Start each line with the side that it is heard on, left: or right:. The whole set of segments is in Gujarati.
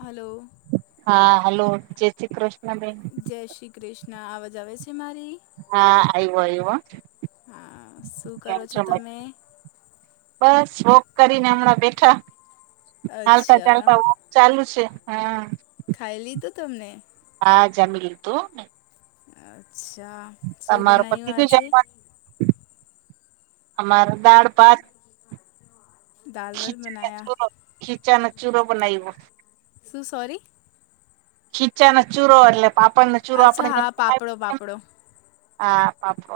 left: હલો
right: હા હલો જય શ્રી કૃષ્ણબેન.
left: જય શ્રી કૃિષ્ના. અવાજ આવે છે, મારી?
right: હા, આવ્યો આવ્યો.
left: હા, શું કરો છો તમે?
right: બસ વોક કરીને હમણાં બેઠા. હાલતા
left: અચ્છા
right: ચાલતા વો ચાલુ છે હા.
left: ખાઈ લીધું તમને?
right: હા, જમી લીધું ને
left: અહ અચ્છા સું
right: તમાર પતિ
left: બનાયું
right: ગયું
left: આજે?
right: જમવાનું અમાર દાળ ભાત
left: દાલ વલ
right: ખીચા
left: બનાયા
right: નાચૂરો ખીચા નાચૂરો બનાઈવો.
left: શું સોરી?
right: ખીચા નો ચૂરો એટલે પાપડ નો ચૂરો આપડે
left: અચ્છા
right: જેમ
left: હા પાપડો પાપડો
right: [inaudible] અહ [inaudible]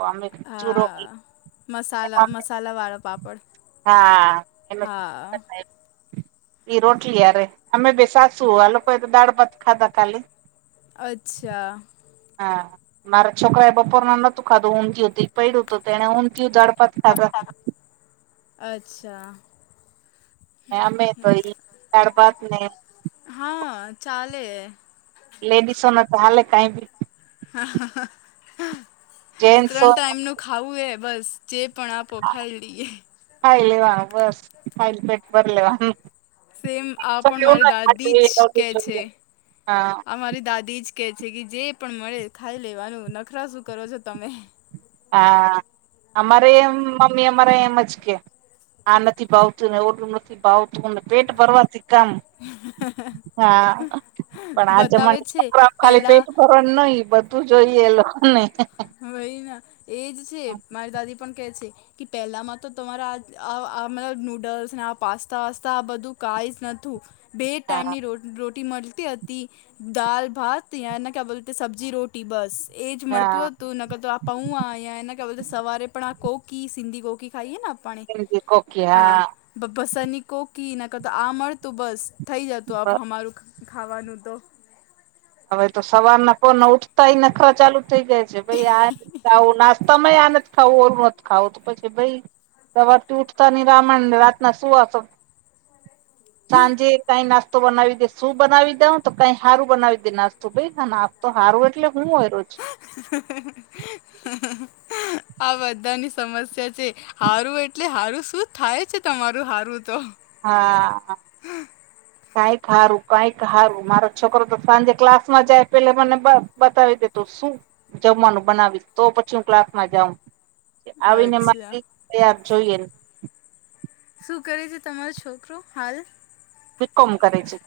left: હા મસાલા મસાલાવાળો પાપડ
right: હા એમાં [inaudible]
left: હા
right: એ રોટલી અરે અમે બે સાસું આ લોકોએ તો દાળ ભાત ખાધા કાલી.
left: અચ્છા.
right: હા, મારા છોકરા એ બપોર ના નોતું ખાધું [unintelligible] તે પડ્યું તો તેને ઉંધીયુ દાળ ભાત ખાધા.
left: અચ્છા.
right: અમે તો એ દાળ ભાત ને
left: હા, ચાલે.
right: લેડીસો ને તો હાલે કાઈ બી
left: હા,
right: જેન્ટસો
left: ત્રણ ટાઈમ નું ખાવું એ બસ. જે પણ આપો ખાઈ લઈએ.
right: ખાઈ લેવાનું બસ ખાઈન પેટ ભરીલેવાનું.
left: સેમ આ પણ તમારી દાદી જ કે છે.
right: હા
left: આ મારી દાદી જ કે છે કે જે પણ મળે ખાઈ લેવાનું નખરા શું કરો છો તમે.
right: હા, અમારે એમ મમ્મી અમારે એમજ કેહ. આ નથી ભાવતું ને ઓલુ નથી ભાવતું ને પેટ ભરવાથી કામ હા, પણ આ
left: બતાવે
right: જમાના
left: છે
right: છોકરા ખાલી
left: પેલા
right: પેટભર પણ નહી બધું જોઈએ લોકો ને.
left: હ વહી ના. એજ છે મારી દાદી પણ કે છે. કે પહેલામાં તો તમારા આ આ આ મતલબ નૂડલ્સ ને આ પાસ્તા વસતા આ બધું કાએશ નથું. બે
right: હા
left: ટાઈમની રો રોટી મલતી હતી. દાલ ભાત યાને ક્યા બોલતે સબ્જી રો ટી બસ એ જ
right: હા
left: મળતું હ તું ને નકર તો આ પૌઆ યાને બે ક્યા બોલતે સવારે પણ આ કોકી સિંધી કોકી ખાઈ હેના? પાણી
right: સિંધી કોકી
left: આ
right: હા
left: બ બસની કોકી નકર તો આ મળતું બસ. થઈ જતું આપ હમારું ખાવાનું તો.
right: હવે તો સવાર ના પોરના ઉઠતાઈ નખરા ચાલુ થઈ જાય છે કોઈ આ નાસ તમે આ નથ ખાઉ ઓ મત ખાઉ તો પછી ભઈ સવાર થી ઊઠતા નનહીં [unintelligible] સાંજે કઈ નાસ તો બનાવી દે શું બનાવી દઉં તો કઈ હારું બનાવી દ બે નાસ્તો ભઈ હા નાસ્તો તો હારવું એટલે હું હોય રોઝ.
left: આ બધાં ની સમસ્યા છે. હારું એટલે હારું શું થાય છે તમારું હારું તો.
right: હા. કઈક હારું કંઈક હારું. મારો છોકરો તો સાંજે ક્લાસમાં જાય પેલે મને બ-બતાવી દેતો શું જમવાનું બનાવીશ તો પછી હું ક્લાસ માં જાઉં. છે આવીને
left: અચ્છા
right: મારી તે આ જોઈએન.
left: શું કરે છે તમારો છોકરો હાલ.
right: બી. કોમ કરે છે.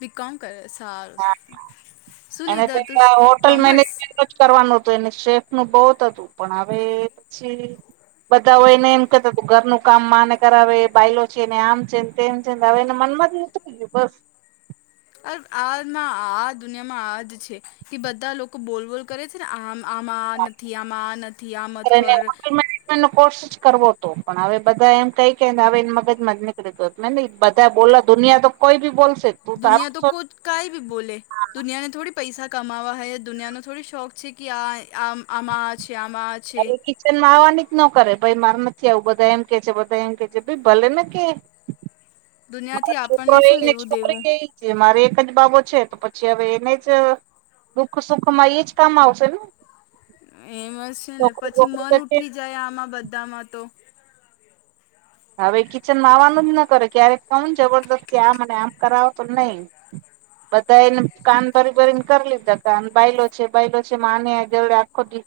left: બી. કોમ કરે સારુ
right: હા
left: સારુ શું
right: એને
left: લીધું તું
right: પેલા હોટલ
left: કોમર્સ?
right: જ મેનેજમેન્ટ કરવાનું હતું એને સેફ નું બહુત હતું પણ હવે છે બધા હોયને એમ કેતા ત ઘરનું કામ માને કરાવે બઈલો છેને આમ છે. તેમ છેવે એને મન માંથી નથી થગયું બસ.
left: અ આના આ દુનિયા માં આજ છે કે બધા લોકો બોલ બોલ કરે છે ને આમ. આમાં આ નથી, આમાં આ નથી આ મત કર.
right: અને કોશિ કરવો તો પણ હવે બધા એમ કઈ મગજ માથી નિકડી ગયું બધા બોલે દુનિયા કોઈ બી બોલશે તું
left: દુનિયા
right: તારું
left: તો
right: શોધ.
left: કૂદ કાઈ બી બોલે. દુનિયાને થોડી પૈસા કમાવા હ દુનિયાનો થોડી શોખ છે કે આ આમાં છે આમાં છે
right: [unintelligible] કિચન આવાની જ ન કરે ભાઈ મારે નથી આવું બધા એમ કે છે ભલે ને કે મારો
left: દુનિયાથી
right: છોકરો
left: આપણને શું
right: એને
left: લેવું દેવું
right: છોકરી એજ મારે એક જ બાબો છે એને જ દુઃખ સુખ માં એજ કામ આવશે ને.
left: એમ જ છે ને
right: છોકરી
left: પછી
right: વોકરી તો
left: મન
right: છે
left: ઉઠી જાય આમાં બધામાં તો.
right: હવે કિચનમાં આવવાનું જ ન કરે ક્યારેક કઉ જબરદસ્તી આમ અને આમ કરાવો તો નહી. બધા એને કાન ભરીને ભરીને કર લીધા બાયલો છે બાયલો છે માં ની જોડે આખો દી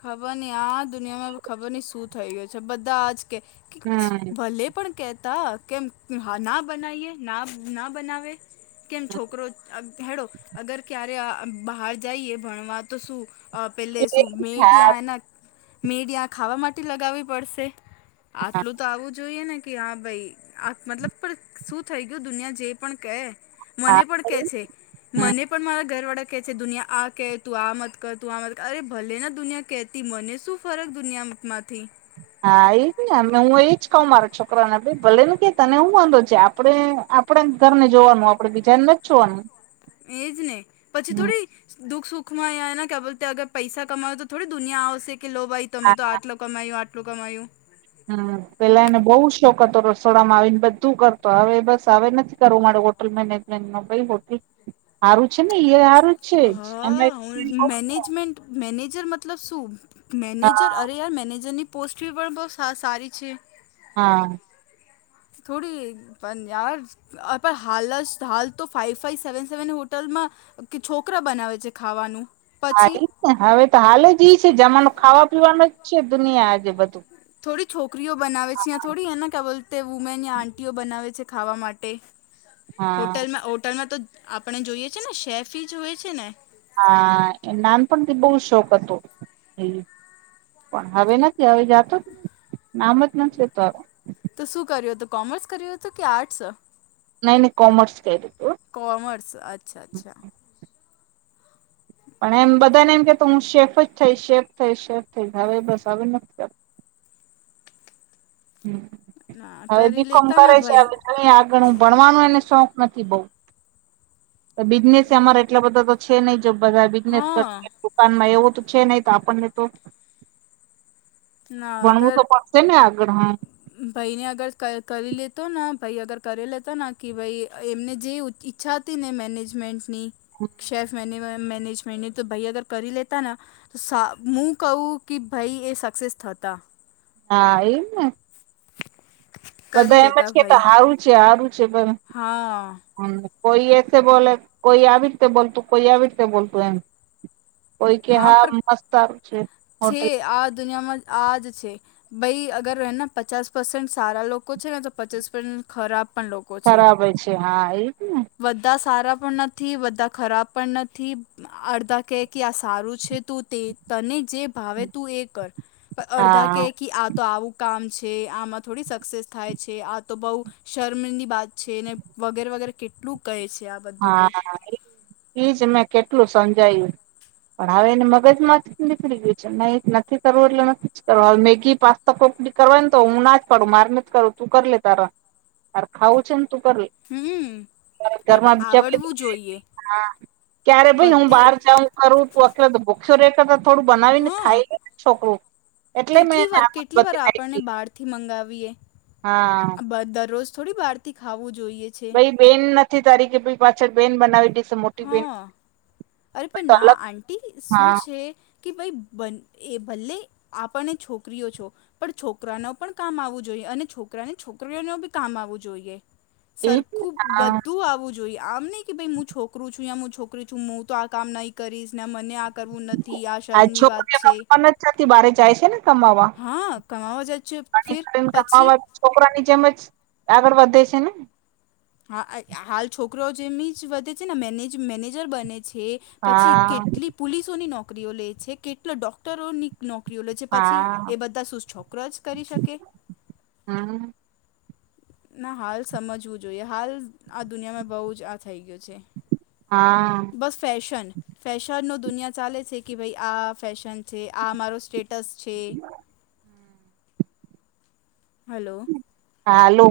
left: ખબર નઈ આ દુનિયામાં ખબર નઈ શું થઈ ગયુ છે બધા આજ કે
right: હમ
left: ભલે પણ કેતા કેમ ના બનાવીએ ના બનાવે. કેમ છોકરો હેડો, અગર ક્યારે બહાર જઈએ ભણવા તો શું પહેલે શું મેટ
right: હા
left: મેડ ખાવા માટે લગાવવી પડશે. આટલું તો આવું જોઈએ ને કે હા ભાઈ આ મતલબ પણ શું થઇ ગયું દુનિયા જે પણ કે.
right: હા
left: મને પણ કે છે
right: હમ
left: મને પણ મારા ઘર વાળા કે છે દુનિયા આ કે તું આ મત કર તું આ મત કર અરે ભલે ના દુનિયા કેતી મને શું ફરક દુનિયા માંથી.
right: હા એ જ ને અને હું એજ કઉ મારા છોકરાને આપડે ભલે ને કે તને શું વાંધો છે આપડે આપણેે ઘર ને જોવાનું આપડે બીજાને નથી જ જોવાનું.
left: એજ ને પછી
right: હમ
left: થોડી દુખ સુખમાં ને ક્યા બોલતે અગર પૈસા કમાઓ તો થોડી દુનિયા આવશે કે લો ભાઈ તમે તો આટલું કમાયું આટલું કમાયું.
right: હમ પેલા એને બઉ શોખ હતો. રસોડામાં આવીને બધું કરતો હવે બસ હવે નથી કરવું મારું ઓટ હોલટ મેનેજમેન્ટ ને ભાઈ હોટલ સારું છે ને એ સારું જ
left: હા
right: છે.
left: હું
right: હા
left: મેનેજમેન્ટ મેનેજર મતલબ શું
right: હા
left: મેનેજર અરે યાર મેનેજરની પોસ્ટ બી પણ બહુ સારી છે.
right: હા.
left: થોડી પણ યાર હાલ જ હાલ તો ફાઈવ ફાઈવ સેવન સેવન હોટલમાં કે છોકરા બનાવે છે ખાવાનું.
right: હા
left: પછી
right: એજ ને હવે તો હાલ જ ઈ છે જમાનું ખાવા પીવાનું જ છે દુનિયા આજે બધું
left: થોડી છોકરીઓ બનાવે છે. યાં થોડી એના ક બોલ વુમેન યા આંટીઓ બનાવે છે ખાવા માટે.
right: હા
left: હોટલમાં હોટલમાં તો આપણે જોઈએ છે ને શેફી જ હોય છે ને.
right: હા એ નાનપણ થી બહુ શોખ હતો. પણ હવે નથી જાતો નામદ [unintelligible]
left: તો શું કર્યું હતું કોમર્સ કર્યું હતું કે આર્ટસ?
right: નહી નહી કોમર્સ કર્યું તું.
left: કોમર્સ અચ્છા અચ્છા.
right: પણ એમ બધાને એમ કે તો હું શેફ જ થઈ શેફ થઈ શેફ થઈ હવે બસ હવે નથી કરતો.
left: ના
right: હવે
left: કરી
right: બીકોમ
left: લેતા
right: કરે
left: ના
right: છે
left: ભાઈ
right: હવે જોઈએ આગળ ભણવાનો એને શોખ નથી બઉ તો બિઝનેસ અમારે એટલા બધા તો છે નહી જો બધા બિઝનેસ
left: હા
right: કરશે પણ એવું તો છે નહી તો આપણને તો ભણવું તો પડ છે ને આગળ હા
left: ભાઈને અગર કરી લેતો ને ભાઈ અગર કરી લેતો ને કે ભાઈ એમને જે ઉ છા હતીને મેનેજમેન્ટની શેફ મે મેનેજમેન્ટ તો ભાઈ અગર કરી લેતા ને તો હું કહું કે ભાઈ એ સક્સેસ થતા
right: હા એમને
left: કરી
right: બધા એમજ
left: લેતા
right: કેતા
left: ભાઈ
right: સારું છે સારું છે પણ
left: હા.
right: હમ કોઈ એસે બોલે કોઈ આવી રીતે બોલતું કોઈ આવી રીતે બોલતું એમ. કોઈ કે હા મસ્ત હારુ છે.
left: છે
right: હોટલ
left: આ દુનિયામાં આજ છે. ભાઈ અગર એને પચાસ પરસેન્ટ સારા લોકો છે. ને તો પચાસ પરસેન્ટ ખરાબ પણ લો
right: ખરાબ હોય છે હા એ જ ને
left: બધા સારા પણ નથી બધા ખરાબ પણ નથી અડધા કે કે આ સારું છે તું તે તને જે ભાવે તું એ કર પણ અર્ધા
right: હા
left: ક કે આ તો આવું કામ છે આમાં થોડી સક્સેસ થાય છે. આ તો બઉ શર્મની વાત છે ને. વગેરે વગેરે કેટલું કહે છે આ બ
right: હા એજ મેં કેટલું સમજાયું પણ આવે ને મગજ મા નીકરી ગયું છે નહી નથી કરવું એટલે નથી કરવું હવે મેગી પા પપડી કરવા ને તો હું ના જ પાડું માર ને જ કરું તું કરી લે તારા તાર ખાવું છે ને તું કરી લ
left: હમ અરે પર
right: [inaudible]
left: આવ
right: ક્યારે ભાઈ હું
left: બધે
right: બાર હ કરું ત અખ ભોખ્યો રેખતા થોડું બનાવી ને
left: હા
right: ખાઈને છોકરું એટલે મેં
left: કેટલી
right: એને
left: વાર
right: આદત
left: કેટલી વાર આપણને
right: બતાયવી
left: બહાર થી મંગાવીએ
right: હા
left: દરરોજ થોડી બહારથી ખાવું જોઈએ છે.
right: ભાઈ બેન નથી તારી કે પહી પાછળ બેન બનાવી દી
left: હા અરે પણ
right: તો
left: ના
right: અલગ
left: આંટી શું
right: હા
left: છે કે ભાઈ બન એ ભલે આપને છોકરીઓ છો પણ છોકરા ન પણ કામ આવવું જોઈએ અને છોકરાને છોકરીઓ ન બી કામ આવવું જોઈએ.
right: એ
left: સરખું
right: હા
left: બધું આવવું જોઈએ આમ નહી કે ભઈ હું છો છું હું છોકરી છું હું તો આ કામ નહીં કરીશ ને મને આ કરવું નથી આ શર્મની વાત છે.
right: છાથી બારે જાય છે ને કમાવા
left: હા કમાવા જ છે ફિર પછી
right: કમાવા છોકરા ની જેમ જ આગળ વધે છે ને
left: હા હાલ છોકરો જેમ જ વધે છે ને મેનેજ મેનેજર બને છે. પછી
right: હા
left: કેટલી પૂલીસોની નોકરીઓ લેય છે કેટલો ડોક્ટરોની નોકરીઓ લે છે પછી
right: હા
left: એ બધા શું છોકરા જ કરી શકે
right: હમ
left: ના હાલ સમજવું જોઈએ હાલ આ દુનિયામાં બહુ જ આ થઈ ગયું છે
right: હા
left: બસ ફેશન ફેશનનો દુનિયા ચાલે છે કે ભાઈ આ ફેશન છે આ મારો સ્ટેટ ટસ છે હલો
right: હાલો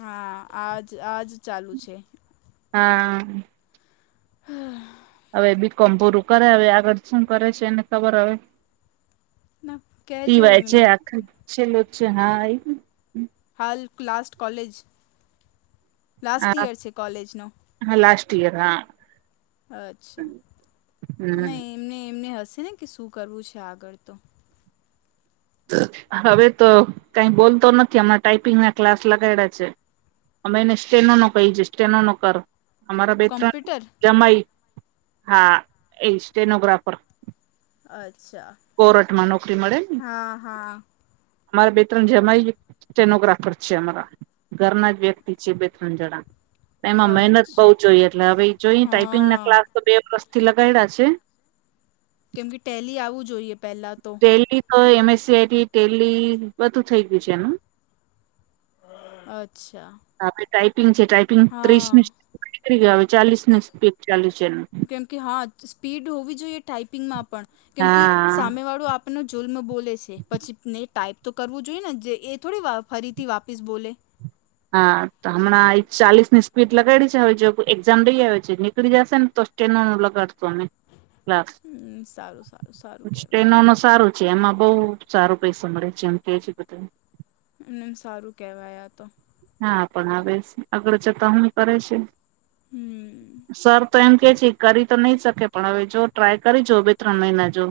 left: હા આજ આજ ચાલુ છે.
right: હા
left: હ
right: હવે બી કોમ પૂરું કરે હવે આગળ શું કરે છે એને ખબર હવે
left: ના કહેજો
right: ટીવાય છે
left: એમને
right: આખા છેલ્લો છે હા ઈ જ
left: હાલ ક્લાસ્ટ્ટ કોલેજ લાસ્ટ
right: હા
left: યર છે કોલેજનો
right: હા લાસ્ટ યર હા
left: અચ્છા
right: હમ
left: નઈ [unintelligible] એમને હશે ને કે શું કરવું છે આગળ તો
right: હવે તો કઈ બોલતો નથી હમણાં ટાઈપિંગ ના ક્લાસ લગાડિયા છે. અમે એને સ્ટેનો નો કહી છે સ્ટેનો નો કર અમારા બે ત્રણ
left: કોમ્પ્યુટર
right: જમાઈ હા એ સ્ટેનોગ્રાફર.
left: અચ્છા.
right: કોરઠમાં નોકરી મળે ને.
left: હા હા
right: અમારા બે ત્રણ જમાય સટેનોગ્રાફર છે અમારા ઘરના જ વ્યક્તિ છે. ંજણા એમાં મહેનત બઉુ
left: અચ્છા
right: જોઈએ એટલે હવે જોઈ ટાાઈપિંગ ના
left: હા
right: ક્લાસ તો બે પ્રસ્થી લગાવડા છે.
left: કેમ કે ટેલી આવું જોઈએ પહેલા તો.
right: દહી તો એમ એસસીઆઈટી દહી બધું થઈ ગયું છે એનું.
left: અચ્છા.
right: આપણે ટાાઈપિંગ છે ટાઈપિંગ
left: હા
right: ત્રીસ પી ગય હવે ચાલીસ ની સ્પીડ ચાલુ છે એનું.
left: કેમ કે હા સ્પીડ હોવી જોઈએ ટાાઈપિંગમાં પણ, કેમ કે
right: હા
left: સામે વાળું આપ જુલ્મ બોલે છે પછી ને ટાઈપ તો કરવું જોઈએ ને જે એ થોડી ફરીથી વાપીસ બોલે.
right: હા તો હમણાં ચાલીસ ની ટ લગાડી છે એક્ઝામ દઈ આવે છે નીકળી જશે ને તો સ્ટનું લગાડતું અમે. લ
left: હમ સારું સારું સારું કહેવાય
right: ટ્રેનો ન સારું. જેમમાં બહ સારો પૈસા મળે જેમ કે છે બધા.
left: અને એમ સારું કેહેવાયા તો.
right: હા પણ આવે આગળ જતા હું કરે છે.
left: હમ
right: સર તો એમ કે છે. કરી તો નહી શકે પણ હવે જો ટ્રાય કરી જો બે ત્રણ મહિના જો.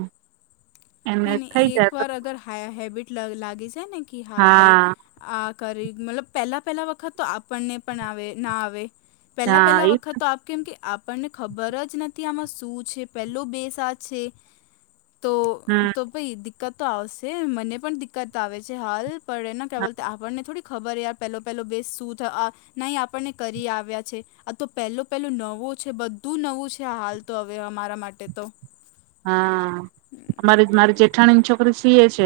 right: એને થઈ
left: એક
right: જાય તો
left: વાર અગર હેબિટ લાગી છે ને કે હા ભાઈ. આ કરી મતલબ પહેલા પહેલા વખત તો આપણને પણ આવે ના આવે. પહેલા
right: હા
left: પહેલા
right: એ
left: વખત તો આપ કેમ કે આપણને ખબર જ નથી આમાં શું છે પેલો બેસાજ છે. તો
right: હમ
left: દિકકત તો આવશે મને પણ દિક્કત આવે છે હાલ પણ એના ક્યા બોલ આપણને થોડી ખબર પેલો પહેલો બે શું થ ન આપણને કરી આવ્યા છે આ તો પેલો પેલો નવો છે બ બધું નવું છે હાલ તો હવે અમારા માટે તો
right: હા અમારે તો મારી જે જઠ્ઠાણીની છોકરી સીએ છે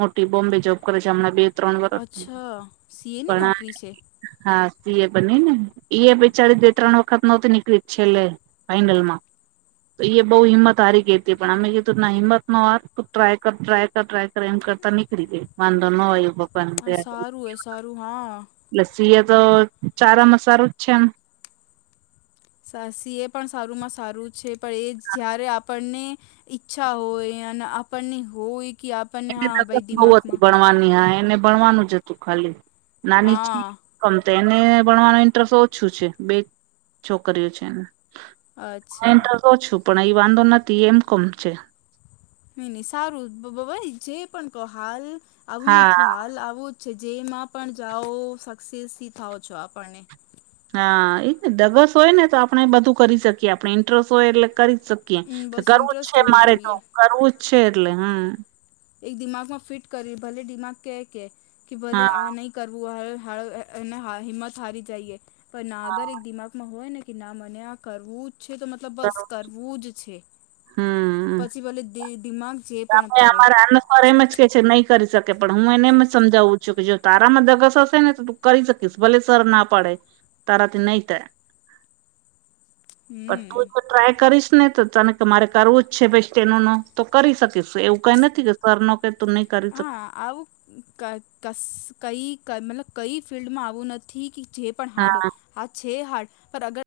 right: મોટી બોમ્બે જોબ કરે છે હમણાં બે ત્રણ વરષ
left: અચ્છા સીએની
right: પણ આ
left: નોકરી છે
right: હા સી એ બની ને એ ઈ બેચારી બે ત્રણ વખત નહોતી નીકળી જ છેલ્લે ફાઈનલમાં તો એ બઉ હિંમત હારી કે પણ અમે કીધું હીમત નો હાર તું ટ્રાય કર ટ્રાય કર ટ્રાય કર એમ કરતા નીકળી વાન ધો ન આવ્યો ભગવાન
left: હા
right: દયા
left: સારું હ સારું હા
right: લસ્સી એ તો ચારા મા સાલુ જ
left: સી એ પણ સારુંમાં સારું છે પણ ઈ જયારે આપણને ઈચ્છા હોય અને આપણને હોય કે આપણને
right: એની
left: હા
right: તકત
left: ભાઈ
right: બહુ હતી
left: દિમાગમાં
right: ભણવાની હા એને ભણવાનું જ હતું ખાલી નાની
left: હા
right: ગમ તો એને ભણવાનો ઇન્ટરેસ્ટ ઓછું છે બે છોકરીઓ છે એને
left: અચ્છા
right: તો છું પણ અહીં વાંધો નથી ઈ એમ કોમ છે
left: નઈ નહી સારું જે પણ કહ હાલ આવું
right: હા
left: નથી હાલ આવું છે જેમાં પણ જાઓ સક્સેસથી થાવ છો આપણને
right: હા એ ને દગસ હોય ને તો આપણે બધું કરી શકીએ આપણે ઇન્ટરસ હોય એટલે કરીકીએ
left: હમ, બસ
right: કરવું જ
left: ઇન્ટરેસ્ટ
right: છે
left: હોવું
right: મારે તો
left: જોઈએ
right: કરવું જ છે એટલે હમ
left: એક દિમાગમાં ફિટ કરી ભલે દિમાગ કે કે કે ભલે
right: હા
left: આ નહી કરવું હિંમત હારી જઈએ પણ ના આગર એક
right: હા
left: દિમાગમાં હોય ને કે ના મને આ કરવું જ છે તો મતલબ બસ કરવું જ છે
right: હમ
left: વલે દિમાગ જે પણ
right: તમે
left: કહે
right: અમારા પર એમ જ કે છે નહી કરી શકે પણ હું એને એમ જ સમજાવું છું કે જો તારામાં દગસ હશે ને તો કરી શકીશ ભલે સર ના પડે તારા તે નહી થાય
left: હમ
right: પટુંર ટ્રાય કરીશ ને તો તને મારે કરવું જ છે ભ તેનો નો તો કરી શકે એવું કઈ નથી કે સર નો ક તું નહી કરી શક
left: હા આવું ક ક કઈ મતલબ કઈ ફિલ્ડમાં આવું નથી કે જે પણ
right: હા
left: હારડો હા છે હારડ પર અગર